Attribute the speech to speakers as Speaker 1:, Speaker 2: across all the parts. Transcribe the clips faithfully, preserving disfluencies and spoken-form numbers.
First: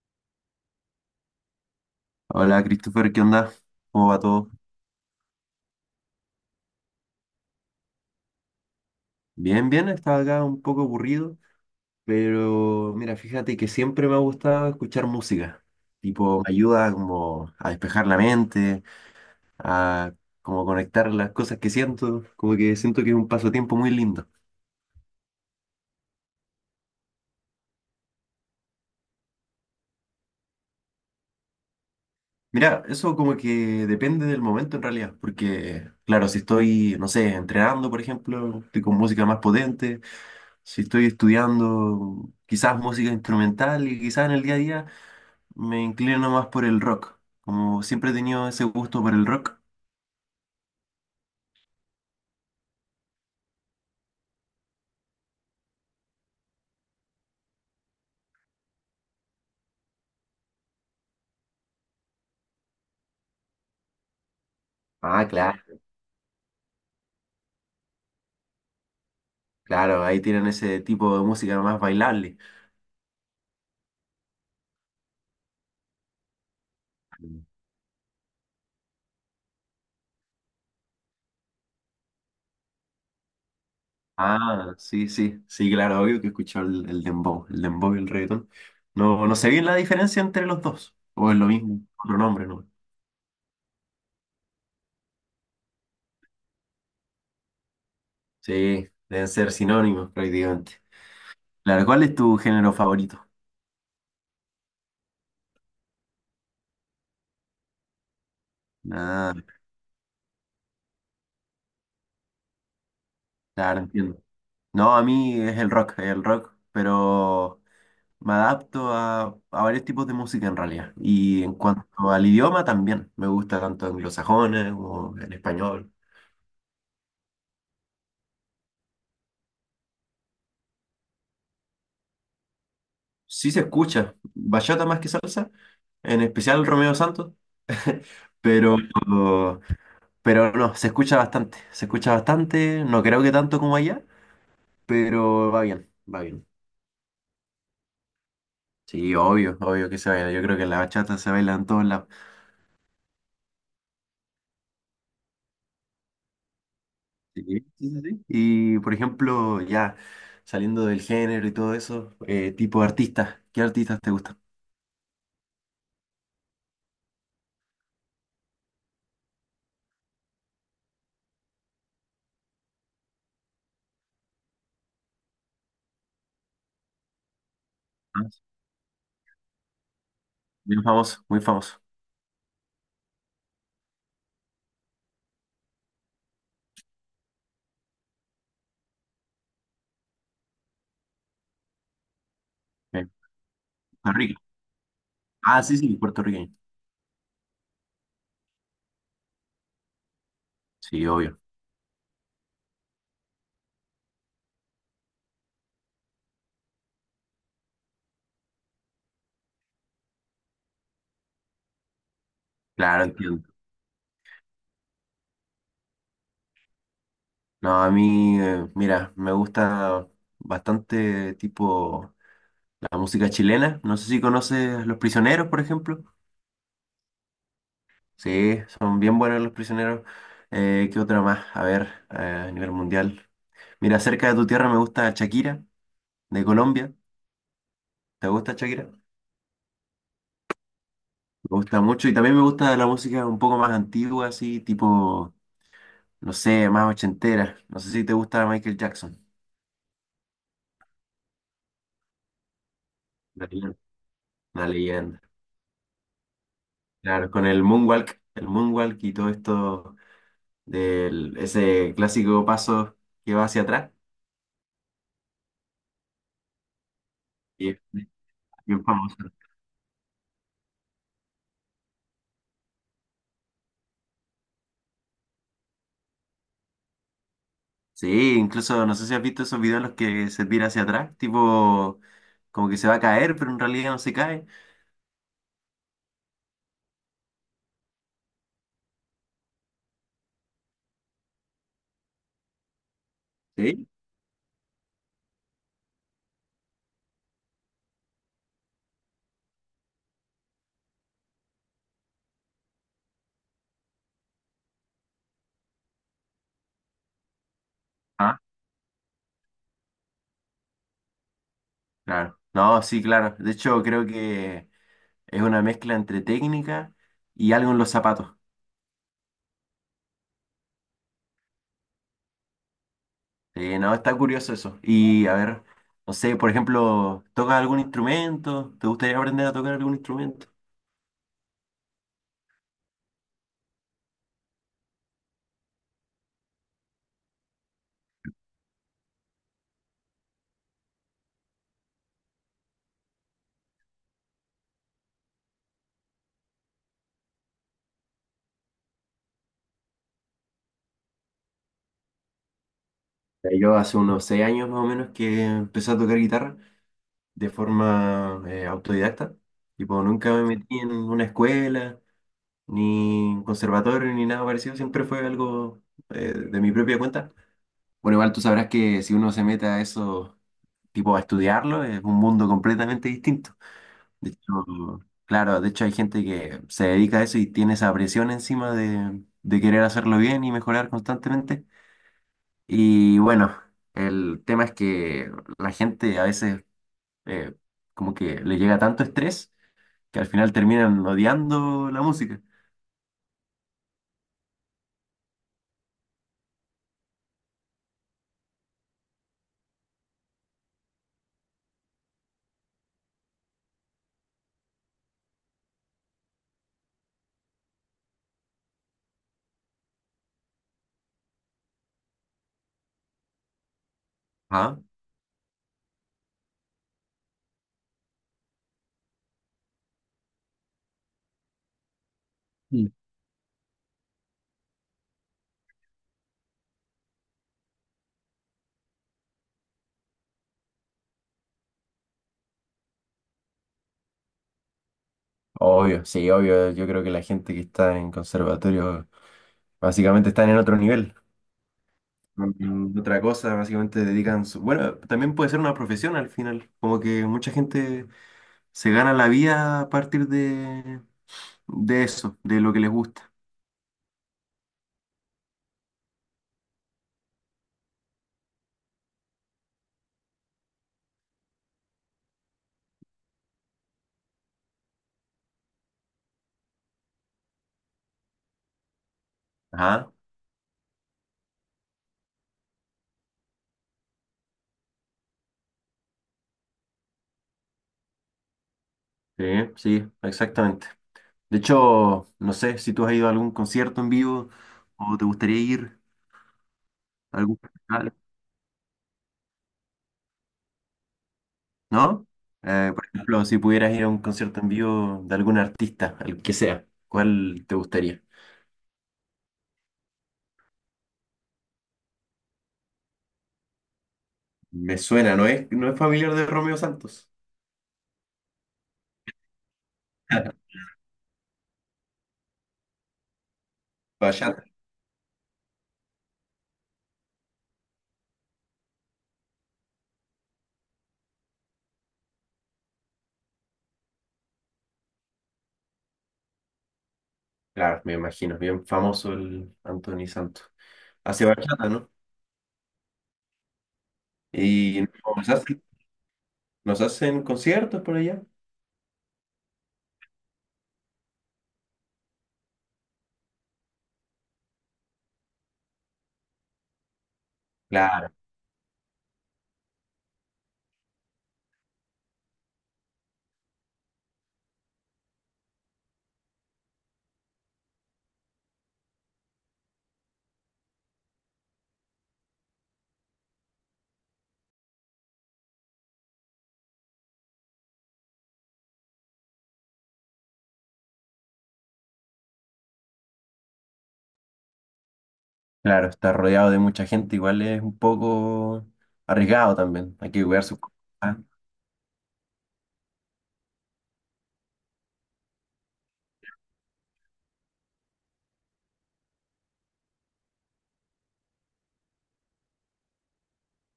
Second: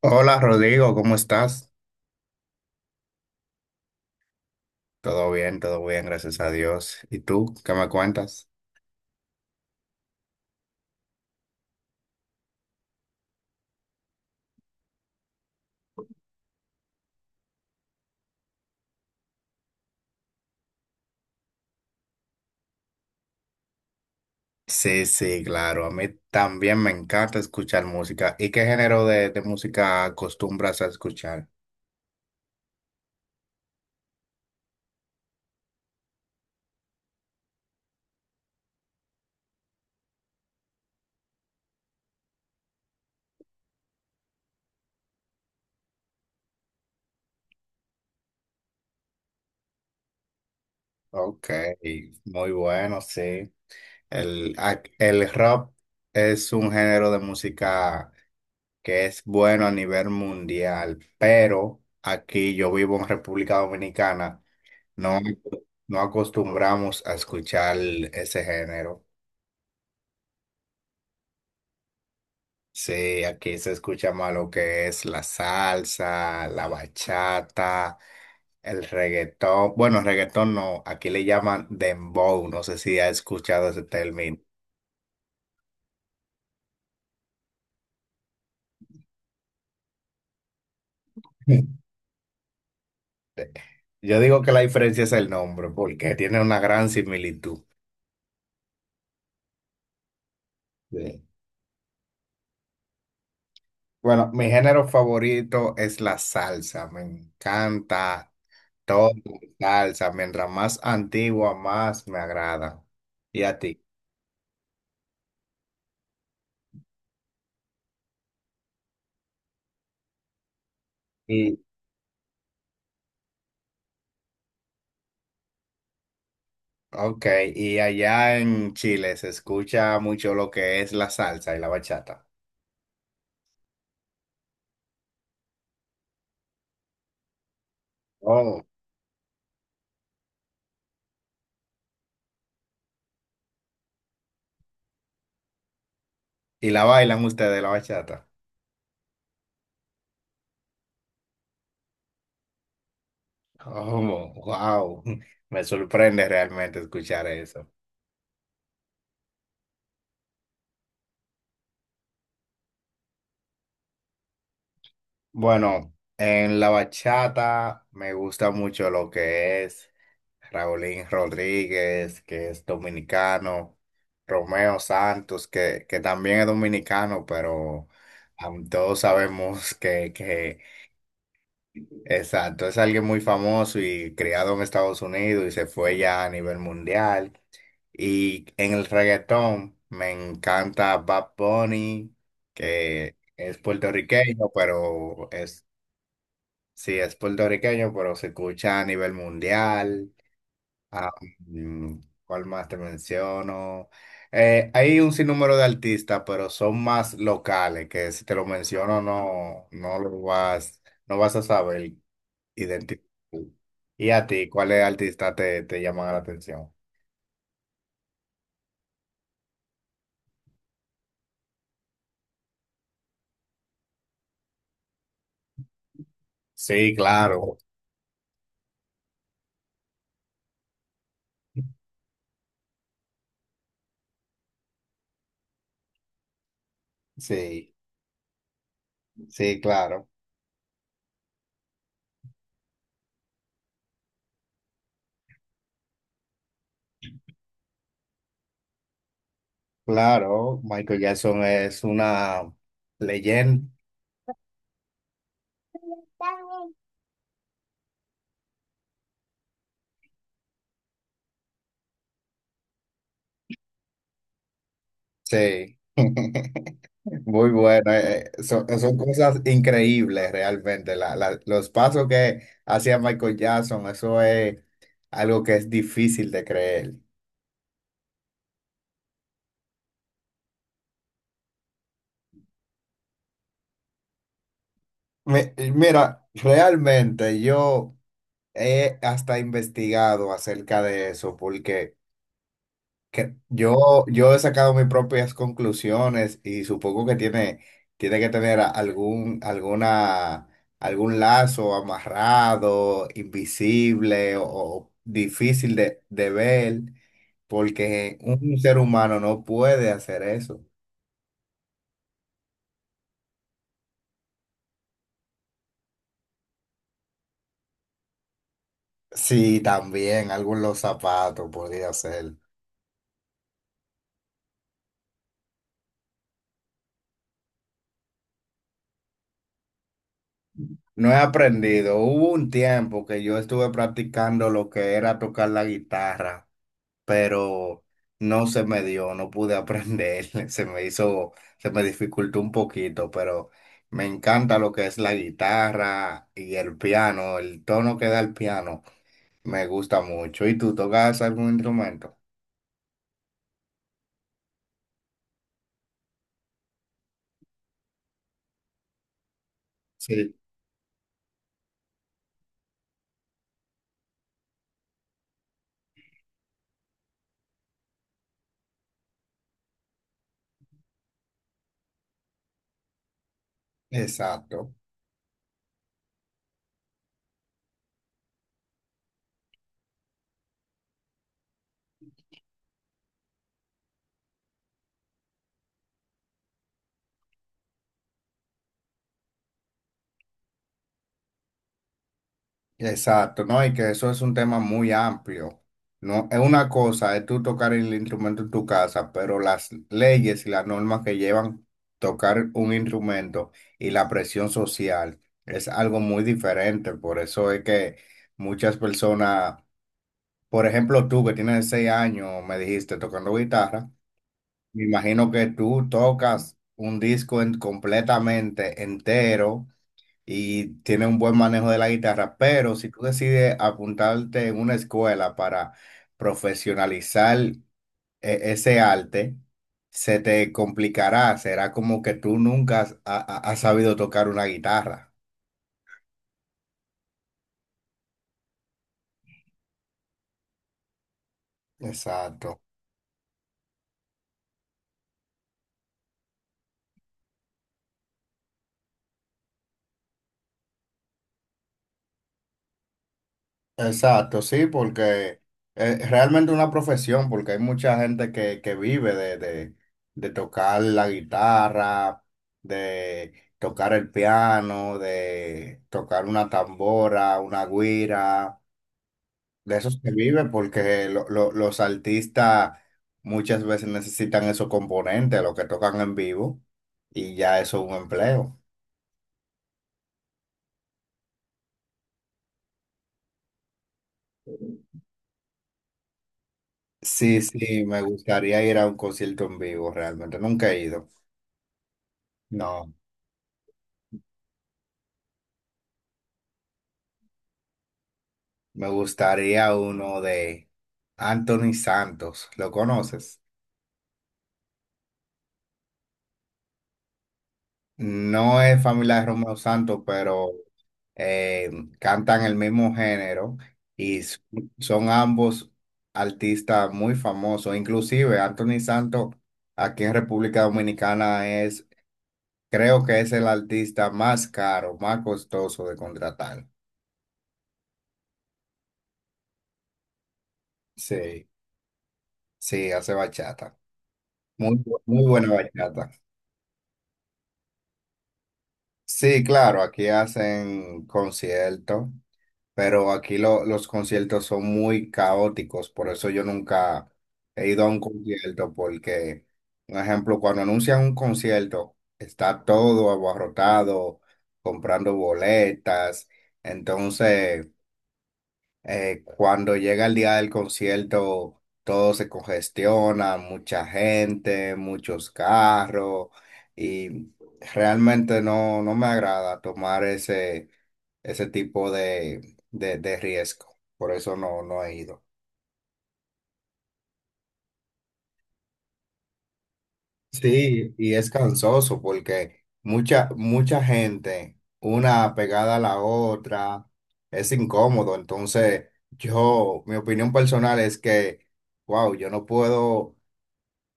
Speaker 1: Hola Rodrigo, ¿cómo estás?
Speaker 2: Hola Christopher, ¿qué onda? ¿Cómo va todo?
Speaker 1: Todo bien, todo bien, gracias a Dios. ¿Y tú qué me cuentas?
Speaker 2: Bien, bien, estaba acá un poco aburrido, pero mira, fíjate que siempre me ha gustado escuchar música. Tipo, me ayuda como a despejar la mente, a como conectar las cosas que siento, como que siento que es un pasatiempo muy lindo.
Speaker 1: Sí, sí, claro. A mí también me encanta escuchar música. ¿Y qué género de, de música acostumbras a escuchar?
Speaker 2: Mira, eso como que depende del momento en realidad, porque claro, si estoy, no sé, entrenando, por ejemplo, estoy con música más potente. Si estoy estudiando quizás música instrumental y quizás en el día a día me inclino más por el rock. Como siempre he tenido ese gusto por el rock.
Speaker 1: Ok, muy bueno, sí. El, ac- el rock es un género de música que es bueno a nivel mundial, pero aquí yo vivo en República Dominicana, no,
Speaker 2: Ah, claro,
Speaker 1: no acostumbramos a escuchar ese género.
Speaker 2: claro, ahí tienen ese tipo de música más bailable.
Speaker 1: Sí, aquí se escucha más lo que es la salsa, la
Speaker 2: Mm.
Speaker 1: bachata, el reggaetón. Bueno, reggaetón no, aquí le llaman dembow, no sé si ha escuchado ese término.
Speaker 2: Ah, sí, sí, sí, claro, obvio que he escuchado el, el dembow, el dembow y el reggaetón. No, no sé bien la diferencia entre los dos, o es lo mismo, otro nombre, ¿no?
Speaker 1: Yo digo que la diferencia es el nombre, porque tiene una gran similitud.
Speaker 2: Sí, deben ser sinónimos prácticamente.
Speaker 1: Sí.
Speaker 2: Claro, ¿cuál es tu género favorito?
Speaker 1: Bueno, mi género favorito es la salsa. Me encanta toda
Speaker 2: Ah,
Speaker 1: la salsa. Mientras más antigua, más me agrada. ¿Y a
Speaker 2: claro,
Speaker 1: ti?
Speaker 2: entiendo. No, a mí es el rock, el rock, pero me adapto a, a varios tipos de música en realidad. Y en cuanto al idioma también, me gusta tanto anglosajones como en español.
Speaker 1: Ok, y allá en Chile se escucha mucho lo que es la salsa y la bachata.
Speaker 2: Sí, se escucha bachata más que salsa, en especial Romeo Santos,
Speaker 1: Oh.
Speaker 2: pero, pero no, se escucha bastante, se escucha bastante, no creo que tanto como allá, pero va bien, va bien.
Speaker 1: ¿Y la bailan ustedes la bachata?
Speaker 2: Sí, obvio, obvio que se baila. Yo creo que la bachata se baila en todos lados.
Speaker 1: Oh, wow. Me sorprende realmente escuchar
Speaker 2: Sí, sí,
Speaker 1: eso.
Speaker 2: sí, sí, sí. Y por ejemplo, ya saliendo del género y todo eso, eh, tipo de artistas, ¿qué artistas te gustan?
Speaker 1: Bueno, en la bachata me gusta mucho lo que es Raulín Rodríguez, que es dominicano, Romeo Santos, que, que también es dominicano, pero
Speaker 2: Ah,
Speaker 1: am, todos sabemos que, que
Speaker 2: muy famoso, muy famoso.
Speaker 1: Exacto, es alguien muy famoso y criado en Estados Unidos y se fue ya a nivel mundial. Y en el reggaetón me encanta Bad Bunny,
Speaker 2: Ok.
Speaker 1: que es
Speaker 2: Puerto Rico.
Speaker 1: puertorriqueño, pero
Speaker 2: Ah,
Speaker 1: es,
Speaker 2: sí, sí, puertorriqueño.
Speaker 1: sí, es puertorriqueño, pero se escucha a nivel mundial.
Speaker 2: Sí,
Speaker 1: Ah,
Speaker 2: obvio.
Speaker 1: mm, ¿cuál más te menciono? Eh, hay un sinnúmero de artistas, pero son más locales, que si te lo menciono no, no lo vas, no vas a saber
Speaker 2: Claro,
Speaker 1: identificar.
Speaker 2: entiendo.
Speaker 1: ¿Y a ti, cuáles artistas te, te llaman la atención?
Speaker 2: No, a mí, eh, mira, me gusta bastante tipo la música chilena. No sé si conoces Los Prisioneros, por ejemplo.
Speaker 1: Sí, claro.
Speaker 2: Sí, son bien buenos Los Prisioneros. Eh, ¿qué otra más? A ver, eh, a nivel mundial. Mira, cerca de tu tierra me gusta Shakira, de Colombia.
Speaker 1: Sí,
Speaker 2: ¿Te gusta Shakira? Me
Speaker 1: sí, claro.
Speaker 2: gusta mucho y también me gusta la música un poco más antigua, así tipo, no sé, más ochentera. No sé si te gusta Michael Jackson.
Speaker 1: Claro, Michael Jackson es una
Speaker 2: La
Speaker 1: leyenda.
Speaker 2: leyenda. Una leyenda. Claro, con el moonwalk, el moonwalk y todo esto del ese clásico paso que va hacia atrás.
Speaker 1: Sí. Muy
Speaker 2: Y es
Speaker 1: bueno. eh, eh, Son,
Speaker 2: bien
Speaker 1: son
Speaker 2: famoso.
Speaker 1: cosas increíbles realmente. La- la- los pasos que hacía Michael Jackson, eso es algo que es difícil de creer.
Speaker 2: Sí, incluso no sé si has visto esos videos en los que se tira hacia atrás, tipo como que se va a caer, pero en realidad no se cae.
Speaker 1: Mi- Mira, realmente yo he hasta investigado acerca de eso porque... Que
Speaker 2: Sí.
Speaker 1: yo, yo he sacado mis propias conclusiones y supongo que tiene, tiene que tener a- algún, alguna, algún lazo amarrado, invisible o, o difícil de, de ver, porque
Speaker 2: Ah,
Speaker 1: un ser humano no puede hacer eso.
Speaker 2: claro. No, sí, claro. De hecho, creo que es una mezcla entre técnica y algo en los zapatos.
Speaker 1: Sí, también algunos zapatos podría ser.
Speaker 2: Eh, no, está curioso eso. Y a ver, no sé, por ejemplo, ¿tocas algún instrumento? ¿Te gustaría aprender a tocar algún instrumento?
Speaker 1: No he aprendido. Hubo un tiempo que yo estuve practicando lo que era tocar la guitarra, pero no se me dio, no pude aprender, se me hizo, se me dificultó un poquito, pero me encanta lo que es la guitarra y el piano, el tono que da el piano, me gusta mucho. ¿Y tú tocas algún instrumento?
Speaker 2: Eh, Yo hace unos seis años más o menos que empecé a tocar guitarra de forma eh, autodidacta. Tipo, nunca
Speaker 1: Sí.
Speaker 2: me metí en una escuela, ni en conservatorio, ni nada parecido. Siempre fue algo eh, de mi propia cuenta. Bueno, igual tú sabrás que si uno se mete a eso, tipo, a estudiarlo, es un mundo completamente distinto. De hecho,
Speaker 1: Exacto.
Speaker 2: claro, de hecho hay gente que se dedica a eso y tiene esa presión encima de, de querer hacerlo bien y mejorar constantemente. Y bueno, el tema es que la gente a veces eh, como que le llega tanto estrés que al final terminan odiando la música.
Speaker 1: Exacto, ¿no? Y que eso es un tema muy amplio. No, es una cosa, es tú tocar el instrumento en tu casa, pero las leyes y las normas que llevan tocar un instrumento y la presión social es algo muy diferente. Por eso es que muchas personas, por ejemplo, tú que tienes seis años, me dijiste tocando guitarra,
Speaker 2: Ajá.
Speaker 1: me imagino que tú tocas un disco en- completamente entero y tiene un buen manejo de la guitarra, pero si
Speaker 2: Mm.
Speaker 1: tú decides apuntarte en una escuela para profesionalizar e- ese arte, se te complicará, será como que tú nunca has, ha- ha- has sabido tocar una guitarra.
Speaker 2: Obvio, sí, obvio. Yo creo que la gente que está en conservatorio básicamente están en otro nivel.
Speaker 1: Exacto.
Speaker 2: Mm, otra cosa, básicamente dedican su... Bueno, también puede ser una profesión al final. Como que mucha gente se gana la vida a partir de, de eso, de lo que les gusta.
Speaker 1: Exacto, sí, porque es realmente una profesión, porque hay mucha gente que, que vive de, de, de tocar la guitarra, de tocar el piano, de tocar una tambora, una guira, de eso se
Speaker 2: Ajá,
Speaker 1: vive porque lo- lo- los artistas muchas veces necesitan esos componentes, los que tocan en vivo, y ya eso es un empleo.
Speaker 2: sí, sí, exactamente. De hecho, no sé si tú has ido a algún concierto en vivo o te gustaría ir a
Speaker 1: Sí,
Speaker 2: algún
Speaker 1: sí, me
Speaker 2: festival,
Speaker 1: gustaría ir a un concierto en vivo, realmente, nunca he ido.
Speaker 2: ¿no?
Speaker 1: No.
Speaker 2: Eh, por ejemplo, si pudieras ir a un concierto en vivo de algún artista, el que sea, ¿cuál te gustaría?
Speaker 1: Me gustaría uno de Anthony Santos. ¿Lo conoces?
Speaker 2: Me suena, ¿no es, no es familiar de Romeo Santos?
Speaker 1: No es familia de Romeo Santos, pero eh, cantan el mismo género y s-
Speaker 2: Bachata.
Speaker 1: son ambos artistas muy famosos. Inclusive Anthony Santos aquí en República Dominicana es, creo que es el artista más caro, más costoso de contratar.
Speaker 2: Claro, me imagino, bien famoso el Anthony Santos. Hace
Speaker 1: Sí,
Speaker 2: bachata, ¿no?
Speaker 1: sí, hace bachata. Muy,
Speaker 2: Y
Speaker 1: bu-
Speaker 2: no,
Speaker 1: muy buena bachata.
Speaker 2: ¿nos hacen conciertos por allá?
Speaker 1: Sí, claro, aquí hacen conciertos, pero aquí lo- los conciertos son muy caóticos, por eso yo nunca he ido a un
Speaker 2: Claro,
Speaker 1: concierto, porque, por ejemplo, cuando anuncian un concierto, está todo abarrotado, comprando boletas, entonces... Eh, cuando llega el día del concierto, todo se congestiona, mucha gente, muchos carros, y realmente no, no me agrada tomar ese, ese tipo de, de, de riesgo. Por eso no, no he ido.
Speaker 2: claro, estar rodeado de mucha gente igual es un poco arriesgado también. Hay que cuidar sus
Speaker 1: Sí,
Speaker 2: cosas.
Speaker 1: y es
Speaker 2: Ah,
Speaker 1: cansoso porque mucha, mucha gente, una pegada a la otra, es incómodo. Entonces, yo, mi opinión personal es que, wow, yo no puedo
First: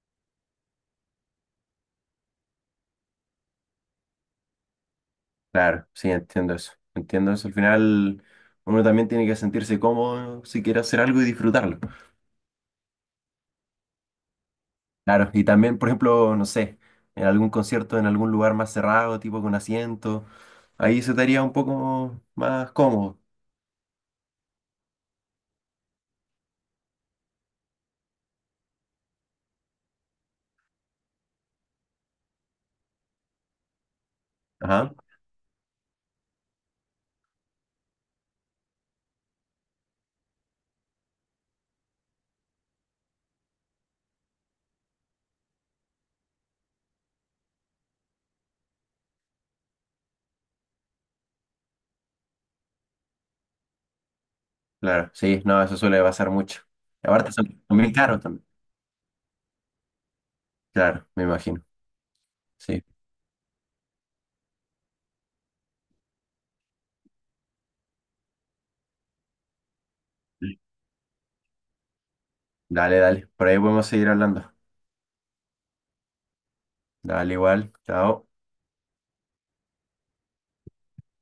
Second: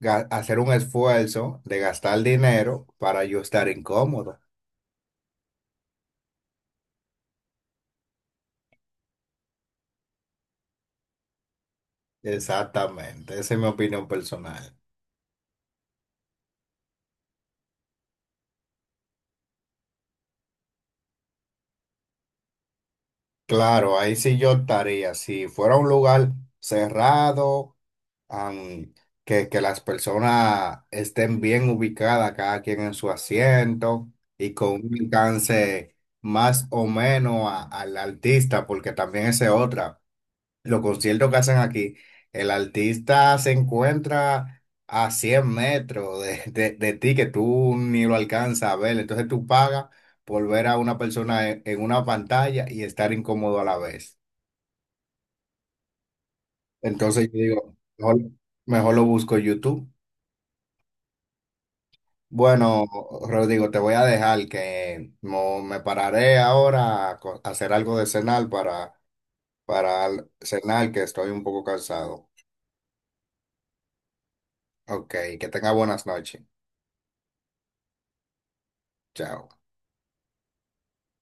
Speaker 1: ga- hacer un esfuerzo de gastar dinero para yo estar incómodo.
Speaker 2: claro, sí, entiendo eso. Entiendo eso. Al final, uno también tiene que sentirse cómodo si quiere hacer algo y disfrutarlo.
Speaker 1: Exactamente, esa es mi opinión personal.
Speaker 2: Claro, y también, por ejemplo, no sé, en algún concierto en algún lugar más cerrado, tipo con asiento, ahí se estaría un poco más cómodo.
Speaker 1: Claro, ahí sí yo estaría. Si fuera un lugar cerrado, am, que, que las personas estén bien ubicadas, cada quien en su asiento y con un
Speaker 2: Ajá,
Speaker 1: alcance más o menos a- al artista, porque también esa es otra. Los conciertos que hacen aquí, el artista se encuentra a cien metros de, de- de ti que tú ni lo alcanzas a ver. Entonces tú pagas por ver a una persona en, en una pantalla y estar incómodo a la vez.
Speaker 2: claro, sí, no, eso suele pasar mucho. Y
Speaker 1: Entonces
Speaker 2: aparte
Speaker 1: yo
Speaker 2: son
Speaker 1: digo,
Speaker 2: son bien caros
Speaker 1: mejor,
Speaker 2: también.
Speaker 1: mejor lo busco en YouTube.
Speaker 2: Claro, me imagino. Sí.
Speaker 1: Bueno, Rodrigo, te voy a dejar que mo- me pararé ahora a co- a hacer algo de cenar para, para cenar, que estoy un poco cansado.
Speaker 2: Dale, dale. Por ahí podemos seguir hablando.
Speaker 1: Ok, que tenga buenas noches.
Speaker 2: Dale, igual. Chao.
Speaker 1: Chao.